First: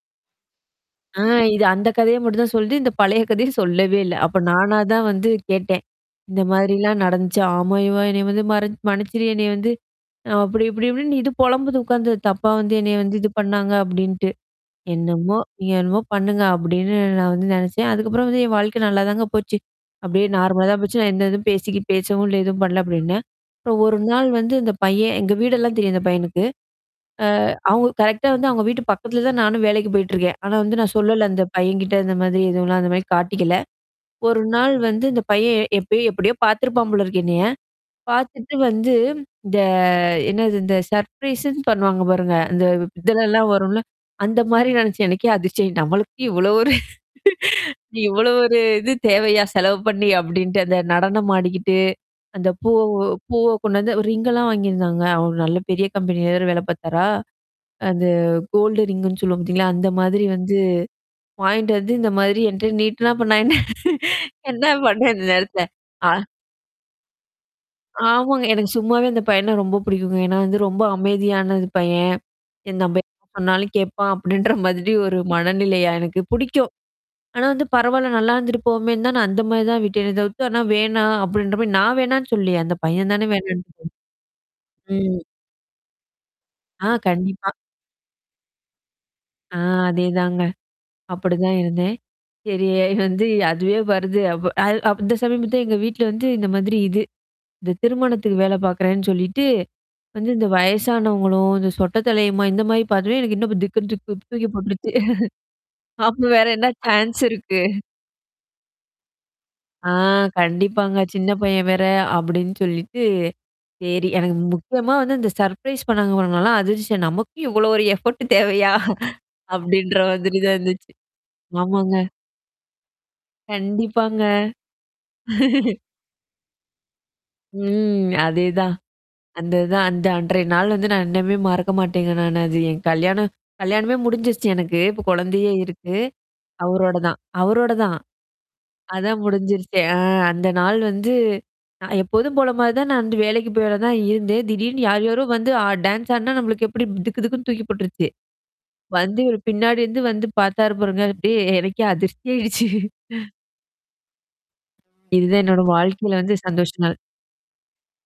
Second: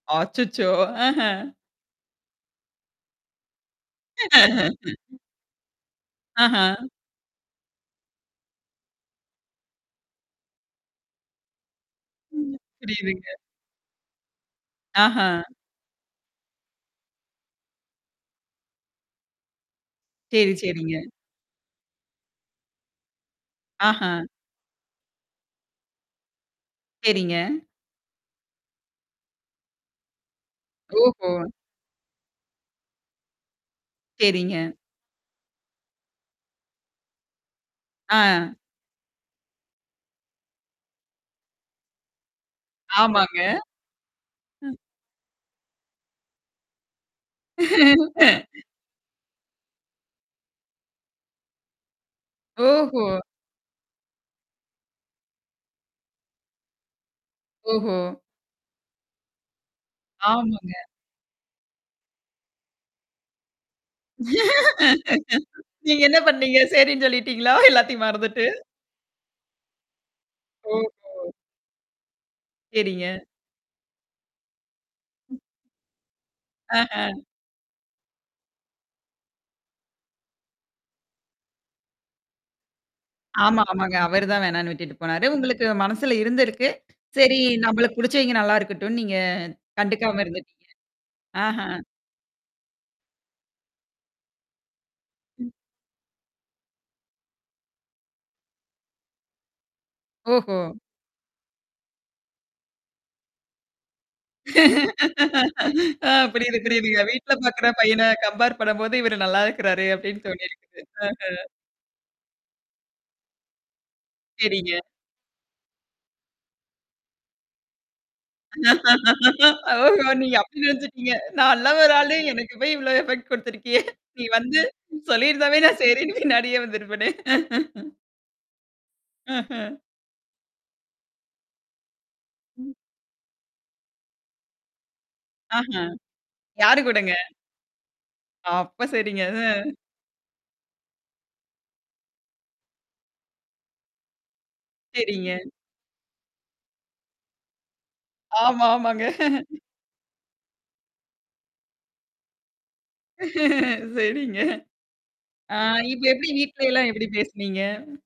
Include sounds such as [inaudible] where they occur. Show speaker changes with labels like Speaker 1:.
Speaker 1: அச்சச்சோ! ஆஹ.
Speaker 2: ஆ இது அந்த கதையா மட்டும் தான் சொல்லது, இந்த பழைய கதையும் சொல்லவே இல்ல. அப்ப நானா தான்
Speaker 1: [laughs]
Speaker 2: வந்து கேட்டேன். இந்த
Speaker 1: ஆஹா.
Speaker 2: மாதிரிலாம் நடந்துச்சு. ஆம யுவா! என்னைய வந்து மற்ச மனுச்சிரு என்னைய வந்து, அப்டி இப்டி இப்டி இது பொலம்புது உட்காந்து. தப்பா வந்து என்னைய வந்து
Speaker 1: புரியுதுங்க.
Speaker 2: இது பண்ணாங்க அப்டின்ட்டு.
Speaker 1: ஆஹா.
Speaker 2: என்னமோ! நீங்க என்னமோ பண்ணுங்க அப்டின்னு நான் வந்து நெனச்சேன். அதுக்கப்புறம் வந்து என் வாழ்க்கை நல்லா தாங்க போச்சு. அப்டியே
Speaker 1: சரி,
Speaker 2: நார்மலா தான்
Speaker 1: சரிங்க.
Speaker 2: போச்சு. நான் எந்த எதுவும் பேசிக்கி பேசவும் இல்ல எதுவும் பண்ல அப்டின்னே. அப்புறம் 1
Speaker 1: ஆஹா.
Speaker 2: நாள் வந்து இந்த பையன் எங்க வீடெல்லாம் தெரியும். அந்த பையனுக்கு.
Speaker 1: சரிங்க.
Speaker 2: அ அவங்க கரெக்ட்டா வந்து அவங்க வீட்டு பக்கத்தில தான் நானும் வேலைக்கு போயிட்டுருக்கேன். ஆனா வந்து நான் சொல்லல.
Speaker 1: ஓஹோ!
Speaker 2: அந்த பையன்கிட்ட இந்த மாதிரி எதுவும்லாம் அந்த மாரி காட்டிக்கல. 1
Speaker 1: சரிங்க.
Speaker 2: நாள் வந்து இந்த பையன் எப்பையோ எப்டியோ பார்த்தருப்பான் போல இருக்கு என்னைய?
Speaker 1: ஆ.
Speaker 2: பார்த்தட்டு வந்து இந்த என்னது இந்த சர்ப்ரைஸ்ன்னு பண்ணுவாங்க பாருங்க. அந்த
Speaker 1: ஆமாங்க.
Speaker 2: இதெல்லல்லாம் வரும்ல. அந்த மாரி
Speaker 1: ம்.
Speaker 2: நெனைச்சேன். எனக்கே அதிர்ச்சய நம்மளுக்கு இவ்ளோ ஒரு இவ்ளோ ஒரு
Speaker 1: [chuckles]
Speaker 2: இது தேவையா? செலவு பண்ணி அப்டின்ட்டு அந்த நடனம் ஆடிக்கிட்டு. அந்த பூவ
Speaker 1: ஓஹோ!
Speaker 2: பூவ கொண்டு வந்து ரிங்கலாம் வாங்கியிருந்தாங்க. அவரு நல்ல பெரிய கம்பெனி வேற வேல பார்த்தாரா?
Speaker 1: ஓஹோ!
Speaker 2: அந்த கோல்ட ரிங்ன்னு சொல்லுவோம் பார்த்தீங்களா, அந்த மாதிரி வந்து
Speaker 1: ஆமாங்க.
Speaker 2: வாயின்ட்டு வந்து இந்த மாதிரி என்ட்ட நீட்டுனா அப்புறம் நா என்ன என்ன பண்வேன் அந்த நேரத்துல?
Speaker 1: நீங்க
Speaker 2: ஆ
Speaker 1: என்ன பண்ணீங்க? சரின்னு சொல்லிட்டீங்களா? எல்லாத்தையும் மறந்துட்டு?
Speaker 2: ஆமாங்க. எனக்கு சும்மாவே இந்த பையன ரொம்ப புடிக்குங்க. ஏனா வந்து ரொம்ப
Speaker 1: ஓஹோ!
Speaker 2: அமைதியானது பையன் என் நம்ப
Speaker 1: சரிங்க.
Speaker 2: சொன்னாலும் கேட்பான் அப்டின்ற மாதிரி ஒரு மனநிலையா எனக்கு புடிக்கும்.
Speaker 1: ஆஹ.
Speaker 2: ஆனா வந்து பரவால்ல. நல்லா இருந்துட்டு போமேன்னு தான் நான் அந்த மாரி தான் விட்டேன் தவுத்து. ஆனா வேணாம் அப்டின்ற மாரி நான் வேணான்னு சொல்லியே அந்த பையன் தானே
Speaker 1: ஆமா,
Speaker 2: வேணான்ட்டு
Speaker 1: ஆமாங்க. அவரு தான் வேணான்னு விட்டுட்டு
Speaker 2: போயிட் ம்.
Speaker 1: போனாரு. உங்களுக்கு மனசுல இருந்திருக்கு.
Speaker 2: ஆ
Speaker 1: சரி
Speaker 2: கண்டிப்பா.
Speaker 1: நம்மளுக்கு புடிச்சவங்க நல்லா இருக்கட்டும்னு நீங்க
Speaker 2: ஆ
Speaker 1: கண்டுக்காம
Speaker 2: அதேதாங்க.
Speaker 1: இருந்துட்டீங்க.
Speaker 2: அப்டிதான்
Speaker 1: ஆஹ.
Speaker 2: இருந்தேன். சரி [chuckles] வந்து அதுவே வருது. அப்ப அ அப்ப அந்த சமயம்
Speaker 1: ம்.
Speaker 2: தான் எங்க வீட்ல வந்து இந்த மாதிரி இது. இந்த திருமணத்துக்கு வேல பாார்க்குறேன்னு சொல்லிட்டு. வந்து இந்த
Speaker 1: ஓஹோ!
Speaker 2: வயசானவங்களும், இந்த சொட்ட தலையமோ இந்த மாரி பார்த்தவே எனக்கு இன்னும் திக்கு தூக்கி போ போட்டுருச்சு. [chuckles]
Speaker 1: ஆ
Speaker 2: அப்ப வேற
Speaker 1: புரியுது,
Speaker 2: என்ன
Speaker 1: புரியுதுங்க.
Speaker 2: சான்ஸ்
Speaker 1: வீட்ல
Speaker 2: இருக்கு?
Speaker 1: பாார்க்கற
Speaker 2: [chuckles]
Speaker 1: பையன கம்பேர் பண்ணும்போது இவரு நல்லா இருக்கிறாரு.
Speaker 2: ஆ
Speaker 1: அப்டின்னு தோணியிருக்குது.
Speaker 2: கண்டிப்பாங்க. சின்ன
Speaker 1: ஆஹ.
Speaker 2: பையன் வேற அப்டின்னு சொல்லிட்டு. சரி. எனக்கு
Speaker 1: சரிங்க.
Speaker 2: முக்கியமா வந்து இந்த சர்ப்ரைஸ் பண்ணாங்க நாலாம் அதிர்ச்ச நமக்கும் இவ்ளோ ஒரு எஃபோர்ட் தேவையா? அப்டின்ற
Speaker 1: ஓஹோ! நீங்க
Speaker 2: மாதிரி தான்
Speaker 1: அப்டி
Speaker 2: இருந்துச்சு.
Speaker 1: நெனச்சுட்டீங்க. நான் நல்ல ஒரு
Speaker 2: ஆமாங்க.
Speaker 1: ஆளு எனக்கு போய் இவ்ளோ எஃபெக்ட் குடுத்துருக்கியே.
Speaker 2: கண்டிப்பாங்க.
Speaker 1: நீ வந்து சொல்லியிருந்தாவே
Speaker 2: [laughs]
Speaker 1: நான் செய்றேன்னு பின்னாடியே வந்திருப்பனே.
Speaker 2: ம். அதேதான்.
Speaker 1: ம்ஹ்ம்.
Speaker 2: அந்ததான் அந்த அன்றைய நாள் வந்து நான் இன்னமே மறக்க மாட்டேங்க நானு அது.
Speaker 1: ம்.
Speaker 2: என் கல்யாணம் கல்யாணமே முடிஞ்சருச்சு எனக்கு. இப்ப குழந்தையே
Speaker 1: ஆஹ.
Speaker 2: இருக்கு.
Speaker 1: யாரு
Speaker 2: அவரோட
Speaker 1: கூடங்க?
Speaker 2: தான் அவரோட தான்.
Speaker 1: அப்ப
Speaker 2: அதான்
Speaker 1: சரிங்க. அ.
Speaker 2: முடிஞ்சருச்சே. அ அந்த நாள் வந்து நான் எப்போதும் போல மாரி தான் நான் வந்து வேலைக்கு போய் வேல தான் இருந்தேன். திடீர்னு யார் யாரோ
Speaker 1: சரிங்க.
Speaker 2: வந்து அ டான்ஸ் ஆடுனா நம்மளுக்கு எப்டி துக்கு தக்குன்னு தூக்கி போட்டுருச்சு.
Speaker 1: ஆமா, ஆமாங்க.
Speaker 2: வந்து இவரு
Speaker 1: [chuckles]
Speaker 2: பின்னாடி இருந்து வந்து பார்த்தாரு பாருங்க. அப்டியே எனக்கே அதிர்ச்சி ஆயிடுச்சு.
Speaker 1: சரிங்க.
Speaker 2: இதுதான்
Speaker 1: ஆ
Speaker 2: என்னோட
Speaker 1: இப்ப
Speaker 2: வாழ்க்கையில
Speaker 1: எப்டி
Speaker 2: வந்த
Speaker 1: வீட்லயேல்லாம்
Speaker 2: சந்தோஷங்கள்.
Speaker 1: எப்டி பேசுனீங்க?